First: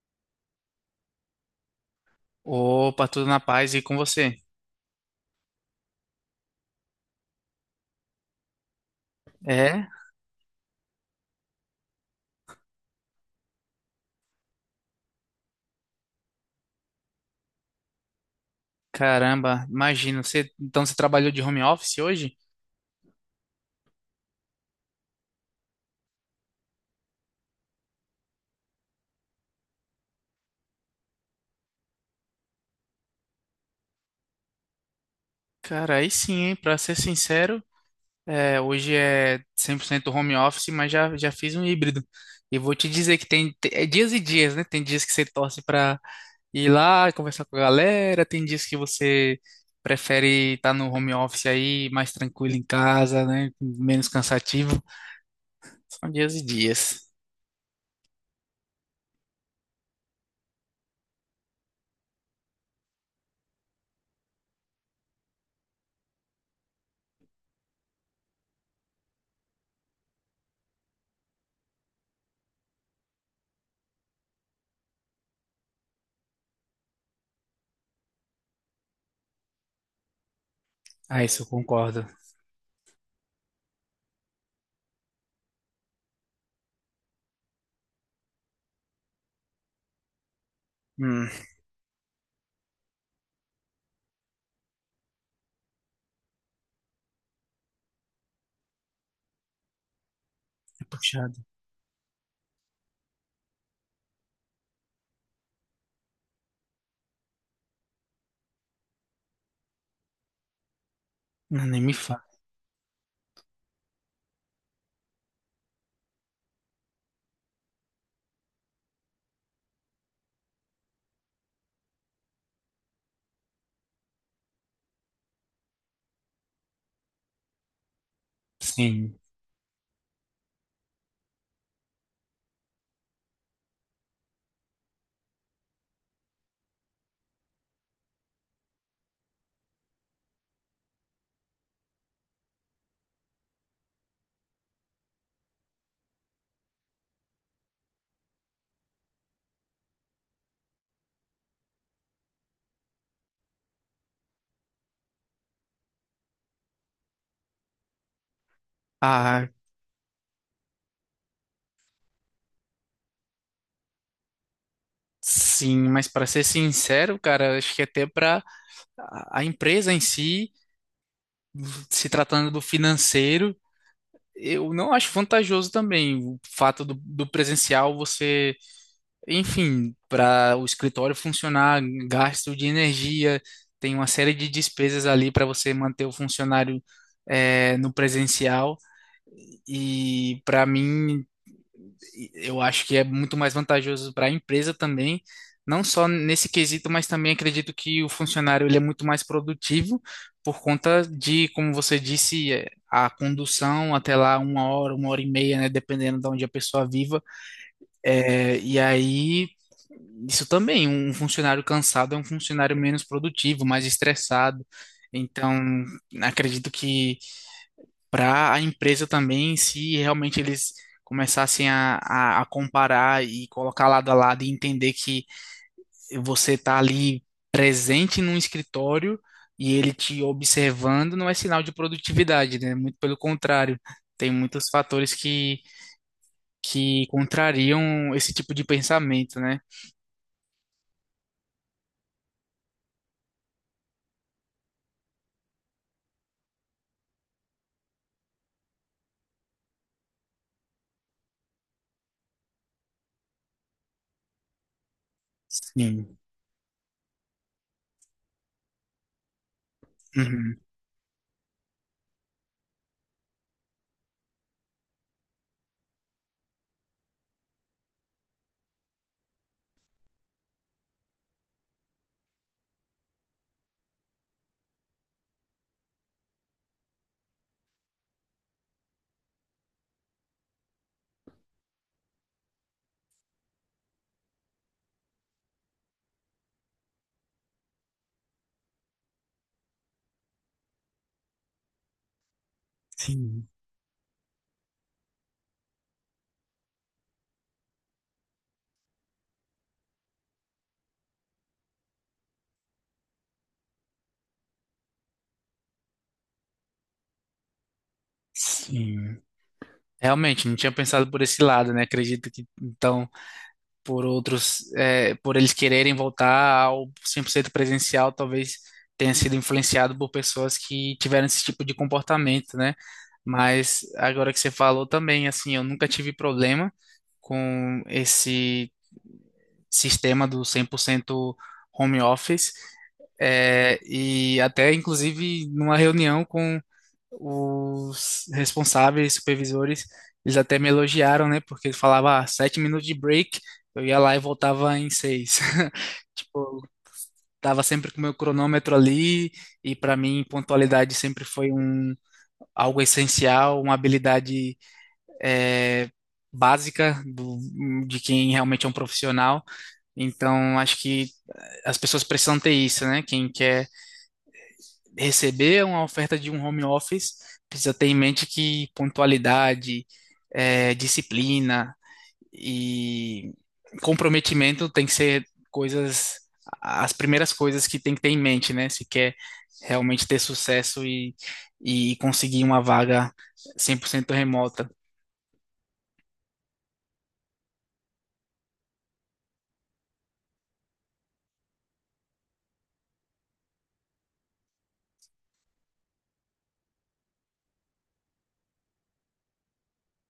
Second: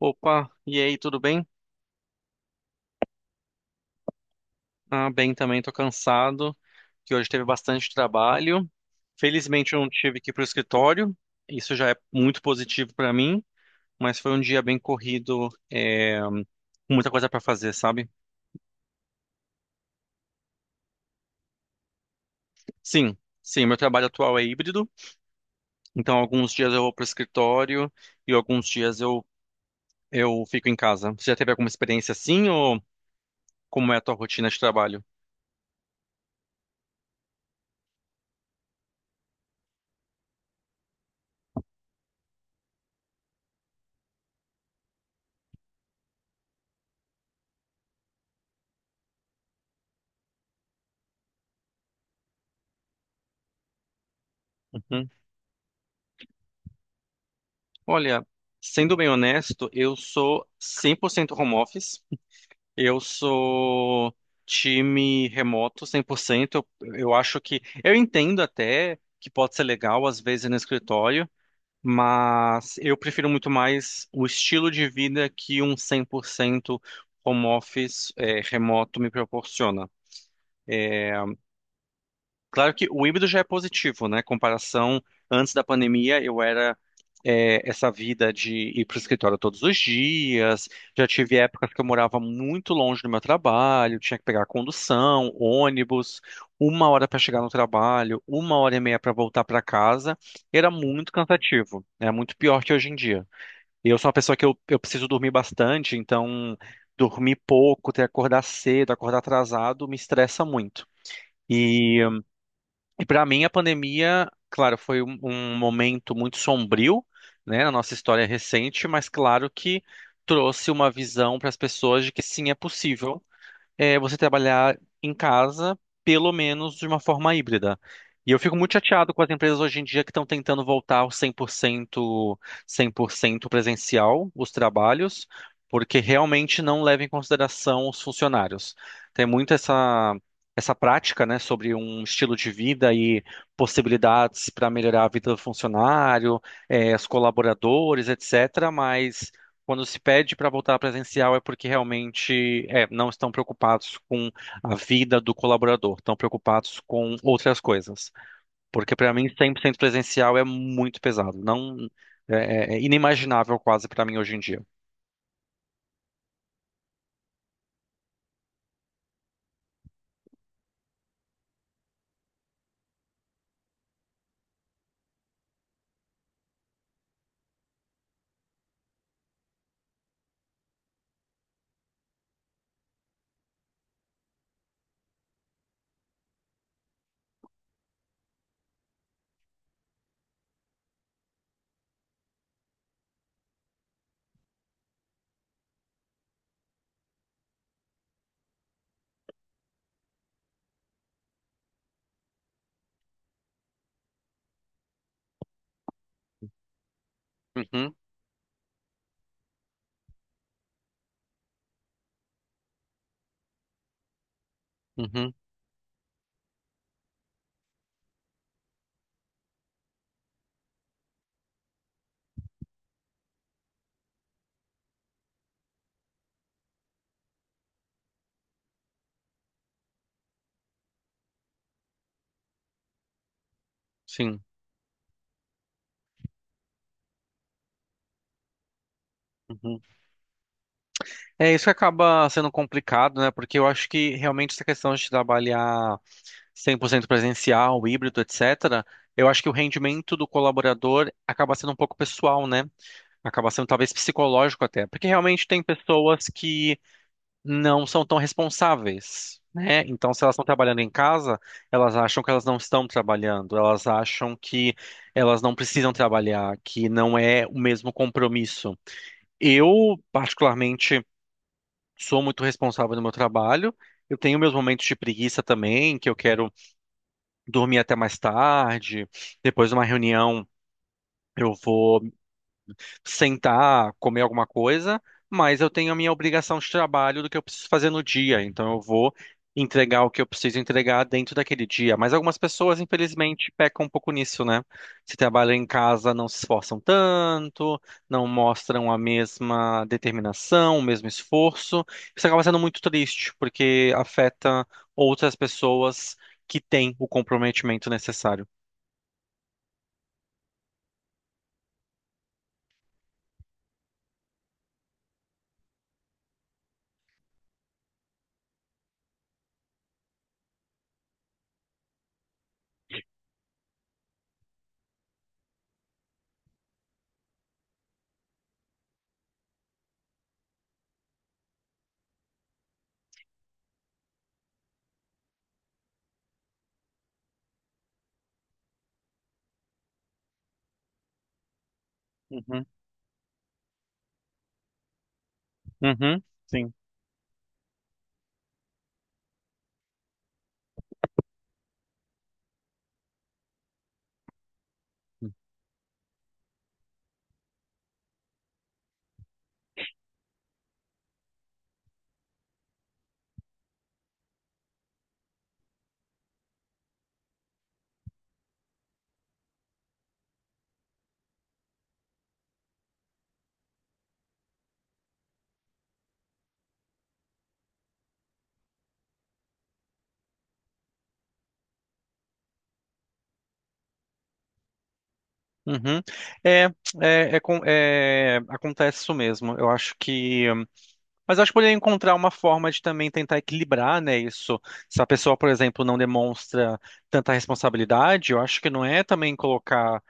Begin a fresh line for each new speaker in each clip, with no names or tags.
Opa, e aí, tudo bem?
Opa, tudo na paz, e com você?
Ah, bem também, tô cansado, que hoje teve bastante trabalho. Felizmente eu não
É?
tive que ir pro escritório, isso já é muito positivo para mim, mas foi um dia bem corrido, com muita coisa para fazer, sabe?
Caramba, imagino. Então você trabalhou de home office hoje?
Sim, sim, meu trabalho atual é híbrido, então alguns dias eu vou pro escritório e alguns dias eu fico em casa. Você já teve alguma experiência assim ou como é a tua rotina de trabalho?
Cara, aí sim, hein? Pra ser sincero, hoje é 100% home office, mas já fiz um híbrido. E vou te dizer que é dias e dias, né? Tem dias que você torce pra ir lá conversar com a galera, tem dias que você prefere estar no home office aí, mais tranquilo em casa, né? Menos cansativo.
Uhum.
São dias e dias.
Olha, sendo bem honesto, eu sou 100% home office. Eu sou time remoto 100%. Eu acho que. Eu entendo até que pode ser legal, às vezes, no escritório, mas eu prefiro muito mais o estilo de vida que um 100% home office, remoto me proporciona.
Ah, isso eu concordo.
Claro que o híbrido já é positivo, né? Comparação, antes da pandemia, eu era essa vida de ir para o escritório todos os dias. Já
Hum,
tive épocas que eu morava muito longe do meu trabalho, tinha que pegar condução, ônibus, uma hora para chegar no trabalho, uma hora e meia para voltar para casa. Era
é
muito
puxado.
cansativo, é muito pior que hoje em dia. E eu sou uma pessoa que eu preciso dormir bastante, então dormir pouco, ter que acordar cedo, acordar atrasado, me estressa muito.
Não, nem me
E
fala.
e para mim, a pandemia, claro, foi um momento muito sombrio, né, na nossa história recente, mas claro que trouxe uma visão para as pessoas de que sim, é possível você trabalhar em casa, pelo menos de uma forma híbrida. E eu fico muito chateado
Sim.
com as empresas hoje em dia que estão tentando voltar ao 100% presencial, os trabalhos, porque realmente não levam em consideração os funcionários. Tem muito essa prática, né, sobre um estilo de vida e possibilidades para melhorar a vida do funcionário, os colaboradores, etc. Mas quando se pede para voltar presencial é porque realmente não estão preocupados com a vida do colaborador, estão preocupados com outras coisas. Porque para mim
Ah,
100% presencial é muito pesado, não é, é inimaginável quase para mim hoje em dia.
sim, mas para ser sincero, cara, acho que até para a empresa em si, se tratando do financeiro, eu não acho vantajoso também o fato do presencial você, enfim, para o escritório funcionar, gasto de energia, tem uma série de despesas ali para você manter o funcionário, no presencial. E para mim, eu acho que é muito mais vantajoso para a empresa também, não só nesse quesito, mas também acredito que o funcionário ele é muito mais produtivo por conta de, como você disse, é, a condução até lá uma hora e meia, né, dependendo de onde a pessoa viva.
Uhum,
É, e aí, isso também, um funcionário cansado é um funcionário menos produtivo, mais estressado.
uhum,
Então, acredito que para a empresa também, se realmente eles começassem a comparar e colocar lado a lado e entender que você está ali presente num escritório e ele te observando, não é sinal de produtividade, né? Muito pelo contrário, tem
sim.
muitos fatores que contrariam esse tipo de pensamento, né?
Uhum. É isso que acaba sendo complicado, né? Porque eu acho que realmente essa questão de trabalhar 100% presencial, híbrido, etc., eu acho que o rendimento do colaborador acaba sendo um pouco pessoal, né? Acaba sendo talvez psicológico até, porque realmente tem
Sim.
pessoas que não são tão responsáveis, né? Então, se elas estão
Uhum.
trabalhando em casa, elas acham que elas não estão trabalhando, elas acham que elas não precisam trabalhar, que não é o mesmo compromisso. Eu, particularmente, sou muito responsável no meu trabalho. Eu tenho meus momentos de preguiça também, que eu quero dormir até mais tarde, depois de uma reunião. Eu vou sentar, comer alguma coisa, mas eu tenho a minha obrigação de trabalho do que eu preciso fazer no dia, então eu vou entregar o que eu preciso entregar dentro daquele dia. Mas algumas pessoas,
Sim.
infelizmente, pecam um pouco nisso, né? Se trabalham em casa, não se esforçam tanto, não mostram a mesma determinação, o mesmo esforço. Isso acaba sendo muito triste, porque afeta outras pessoas que têm o comprometimento necessário.
Sim. Realmente, não tinha pensado por esse lado, né? Acredito que então, por outros, é, por eles quererem voltar ao 100% presencial, talvez tenha sido influenciado por pessoas que tiveram esse tipo de comportamento, né? Mas agora que você falou também, assim, eu nunca tive problema com esse sistema do 100% home office. É, e até, inclusive, numa reunião com os responsáveis, supervisores, eles até me elogiaram, né? Porque eles falavam, ah, sete
Uhum,
minutos de break, eu ia lá e voltava em seis.
uhum,
Tipo,
sim.
tava sempre com o meu cronômetro ali, e para mim, pontualidade sempre foi um, algo essencial, uma habilidade, eh, básica do, de quem realmente é um profissional. Então, acho que as pessoas precisam ter isso, né? Quem quer receber uma oferta de um home office, precisa ter em mente que pontualidade, disciplina e comprometimento tem que ser coisas, as primeiras coisas que tem que ter em mente, né? Se quer realmente ter sucesso e conseguir uma vaga 100% remota.
Uhum. É, é, acontece isso mesmo. Eu acho que. Mas eu acho que poderia encontrar uma forma de também tentar equilibrar, né, isso. Se a pessoa, por exemplo, não demonstra tanta responsabilidade, eu acho que não é também colocar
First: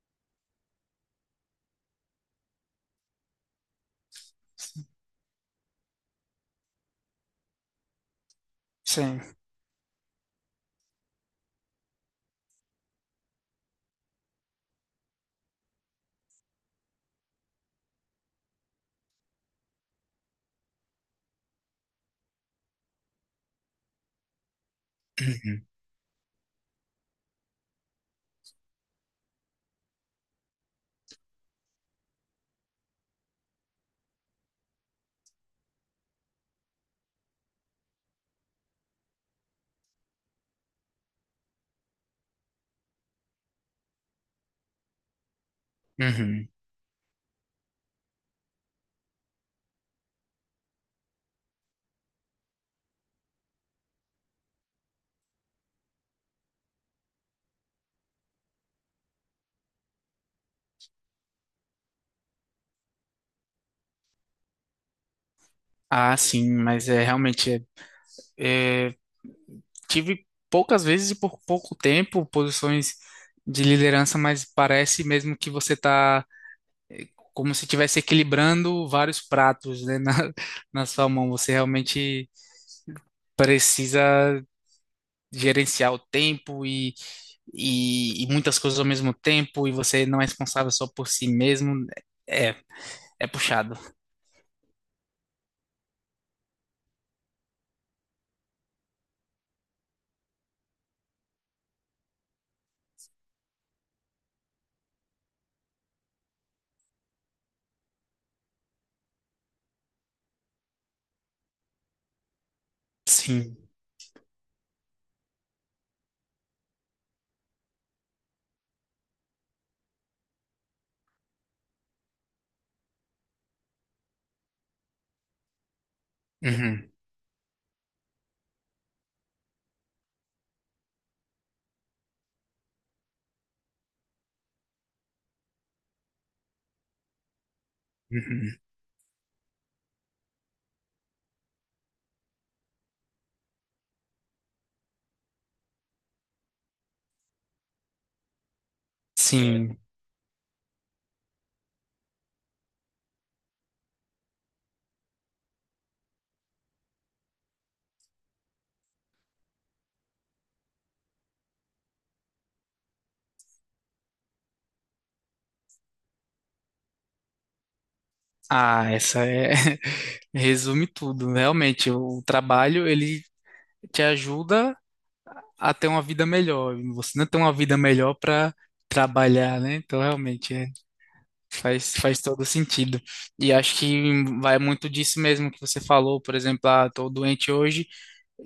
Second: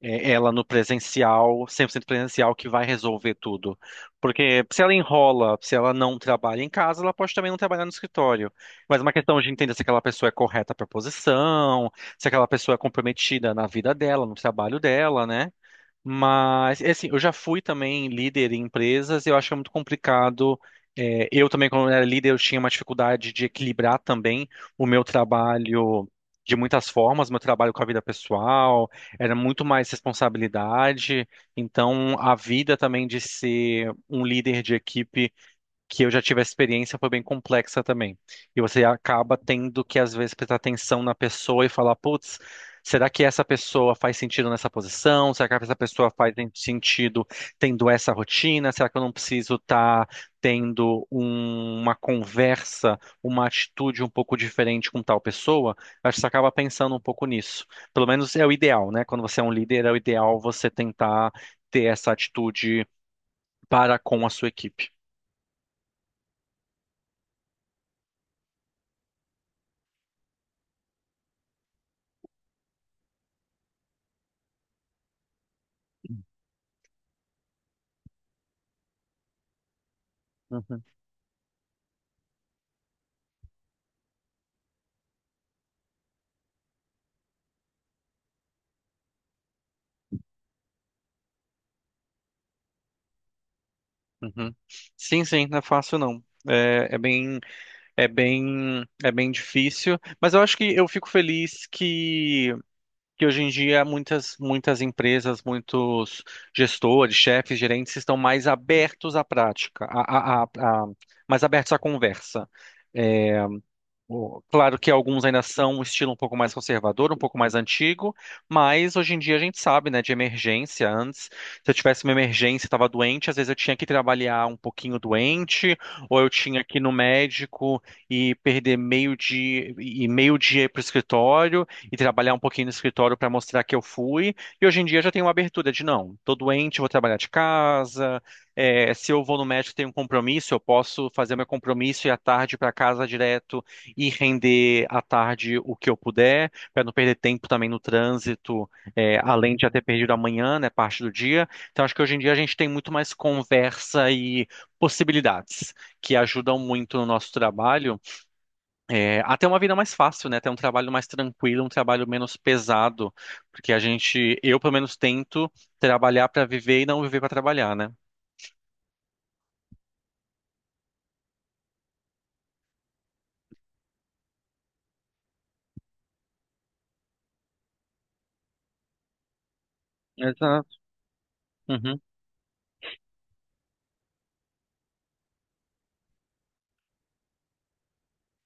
ela no presencial, 100% presencial, que vai resolver tudo. Porque se ela enrola, se ela não trabalha em casa, ela pode também não trabalhar no escritório. Mas é uma
Sim.
questão de entender se aquela pessoa é correta para a posição, se aquela pessoa é comprometida na vida dela, no trabalho dela, né? Mas, é assim, eu já fui também líder em empresas, e eu acho que é muito complicado. É, eu também, quando era líder, eu tinha uma dificuldade de equilibrar também o meu
Uhum.
trabalho de muitas formas, meu trabalho com a vida pessoal, era muito mais responsabilidade. Então, a vida também de ser um líder de equipe que eu já tive a experiência foi bem complexa também. E você acaba tendo que, às vezes, prestar atenção na pessoa e falar, putz, será que essa pessoa faz sentido nessa posição? Será que essa pessoa faz
Uhum.
en- sentido tendo essa rotina? Será que eu não preciso estar tendo uma conversa, uma atitude um pouco diferente com tal pessoa? Acho que você acaba pensando um pouco nisso. Pelo menos é o ideal, né? Quando você é um líder, é o ideal você tentar ter essa atitude para com a sua equipe.
Ah, sim, mas é realmente. É, tive poucas vezes e por pouco tempo posições de liderança, mas parece mesmo que você está como se estivesse equilibrando vários pratos, né, na sua mão. Você realmente precisa gerenciar o tempo e muitas coisas ao mesmo tempo, e você não é responsável só por si mesmo. É, é puxado.
Uhum. Sim, sim, não é fácil não. É, é bem difícil, mas eu acho que eu fico feliz que hoje em dia muitas, muitas empresas, muitos gestores, chefes, gerentes estão mais abertos à prática, mais abertos à conversa.
Sim.
Claro que alguns ainda são um estilo um pouco mais conservador, um pouco mais antigo, mas hoje em dia a gente sabe, né, de emergência. Antes, se eu tivesse uma emergência, estava doente, às vezes eu tinha que trabalhar um pouquinho doente, ou eu tinha que ir
Uhum,
no médico e perder meio dia e meio dia para o escritório e trabalhar um pouquinho no escritório para mostrar que eu fui. E hoje em dia já tem uma abertura de não, tô doente, vou trabalhar de casa.
uhum.
Se eu vou no médico, e tenho um compromisso, eu posso fazer meu compromisso e ir à tarde para casa direto e render à tarde o que eu puder, para não perder tempo também no trânsito, além de já
Sim.
ter perdido amanhã, né, parte do dia. Então, acho que hoje em dia a gente tem muito mais conversa e possibilidades que ajudam muito no nosso trabalho, até uma vida mais fácil, né, até um trabalho mais tranquilo, um trabalho menos pesado, porque a gente, eu pelo menos tento trabalhar para viver e não viver para trabalhar, né?
Ah, essa é. Resume tudo, realmente. O trabalho, ele te ajuda a ter uma vida melhor. E você não tem uma vida melhor para trabalhar, né? Então, realmente, é,
Exato.
faz,
Uhum,
faz todo sentido. E acho que vai muito disso mesmo que você falou, por exemplo, ah, tô doente hoje,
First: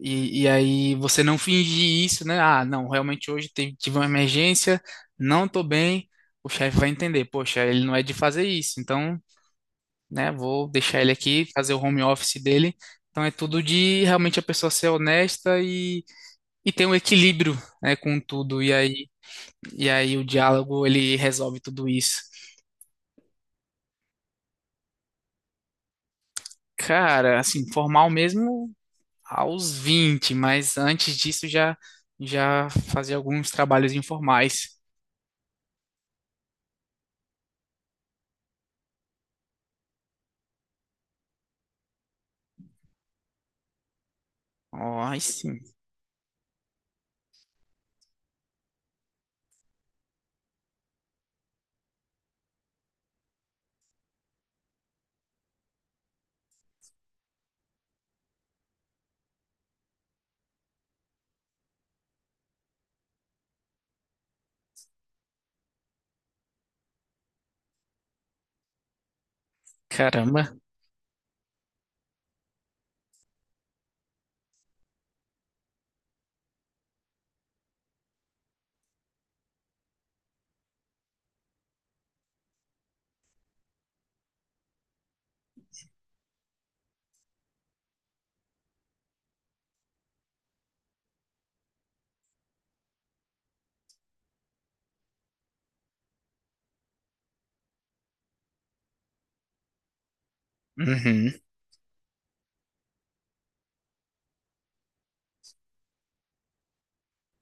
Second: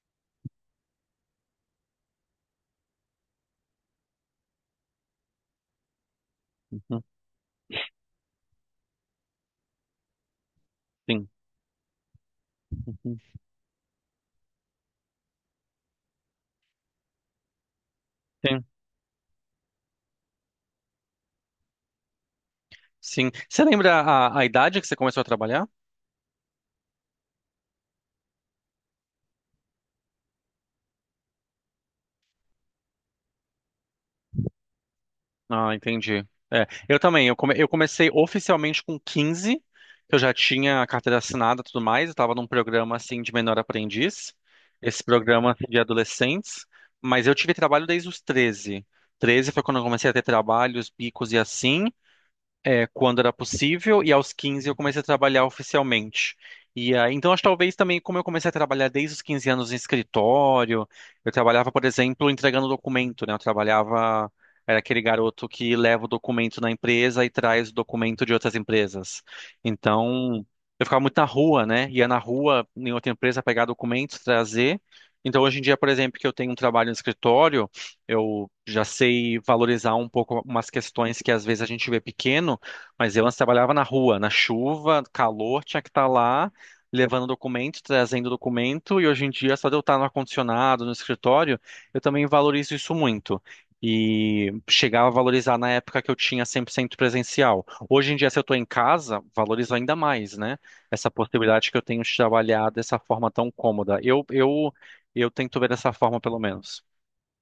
e aí você não fingir isso, né? Ah, não, realmente tive uma emergência, não tô bem, o chefe vai
uhum,
entender, poxa, ele não é de fazer isso, então, né, vou deixar ele
sim,
aqui, fazer o home office dele.
uhum,
Então é tudo de realmente a pessoa ser honesta e tem um equilíbrio, né, com tudo,
sim,
e aí o diálogo ele resolve tudo isso.
sim. Você lembra a idade que você começou a trabalhar?
Cara, assim, formal mesmo aos 20, mas antes disso já fazia alguns trabalhos informais.
Ah, entendi. É, eu também. Eu comecei oficialmente com 15. Eu já tinha a carteira assinada e tudo mais. Eu estava num programa assim de menor aprendiz,
Ó,
esse
aí
programa
sim,
assim, de adolescentes. Mas eu tive trabalho desde os 13. 13 foi quando eu comecei a ter trabalhos, bicos e assim, quando era possível, e aos 15 eu comecei a trabalhar oficialmente. E aí, então, acho que talvez também, como eu comecei a trabalhar desde os 15 anos em escritório, eu trabalhava, por exemplo, entregando documento, né? Eu trabalhava, era aquele garoto que leva o documento na empresa e traz o documento de outras empresas. Então,
caramba.
eu ficava muito na rua, né? Ia na rua, em outra empresa, pegar documentos, trazer. Então, hoje em dia, por exemplo, que eu tenho um trabalho no escritório, eu já sei valorizar um pouco umas questões que às vezes a gente vê pequeno, mas eu antes trabalhava na rua, na chuva, calor, tinha que estar lá levando documento, trazendo documento, e hoje em dia, só de eu estar no ar-condicionado, no escritório, eu também valorizo isso muito. E chegava a valorizar na época que eu tinha 100% presencial. Hoje em dia, se eu estou em casa, valorizo ainda mais, né? Essa
Uhum.
possibilidade que eu tenho de trabalhar dessa forma tão cômoda. Eu tento ver dessa forma, pelo menos.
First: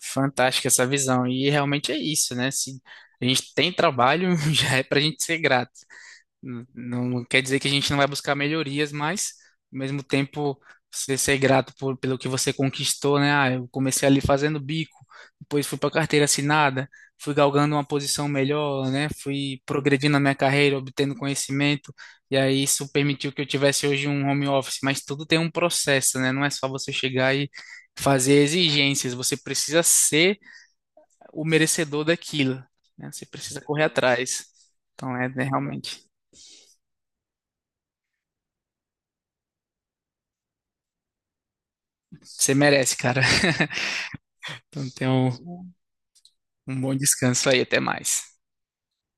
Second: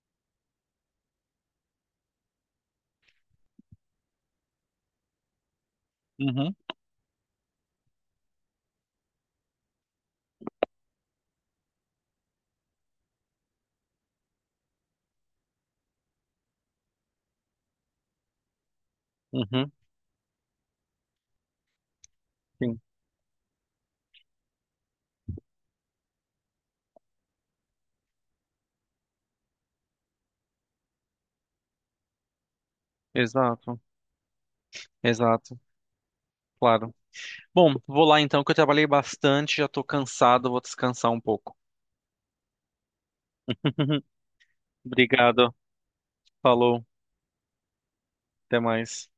Fantástica essa visão. E realmente é isso, né? Se a gente tem trabalho, já é pra gente ser grato.
Uhum,
Não, não quer dizer que a gente não vai buscar melhorias, mas ao mesmo tempo você ser grato por, pelo que você conquistou, né? Ah, eu comecei ali fazendo bico, depois fui para carteira assinada, fui galgando uma posição melhor, né? Fui
uhum,
progredindo na minha carreira, obtendo conhecimento, e aí
sim,
isso permitiu que eu tivesse hoje um home office, mas tudo tem um processo, né? Não é só você chegar e fazer exigências, você precisa ser o merecedor daquilo, né? Você precisa
exato,
correr atrás. Então é, é
exato,
realmente.
claro. Bom, vou lá então, que eu trabalhei bastante, já tô cansado, vou descansar um pouco.
Você merece, cara. Então, tenha
Obrigado.
um, um
Falou,
bom descanso aí. Até mais.
até mais.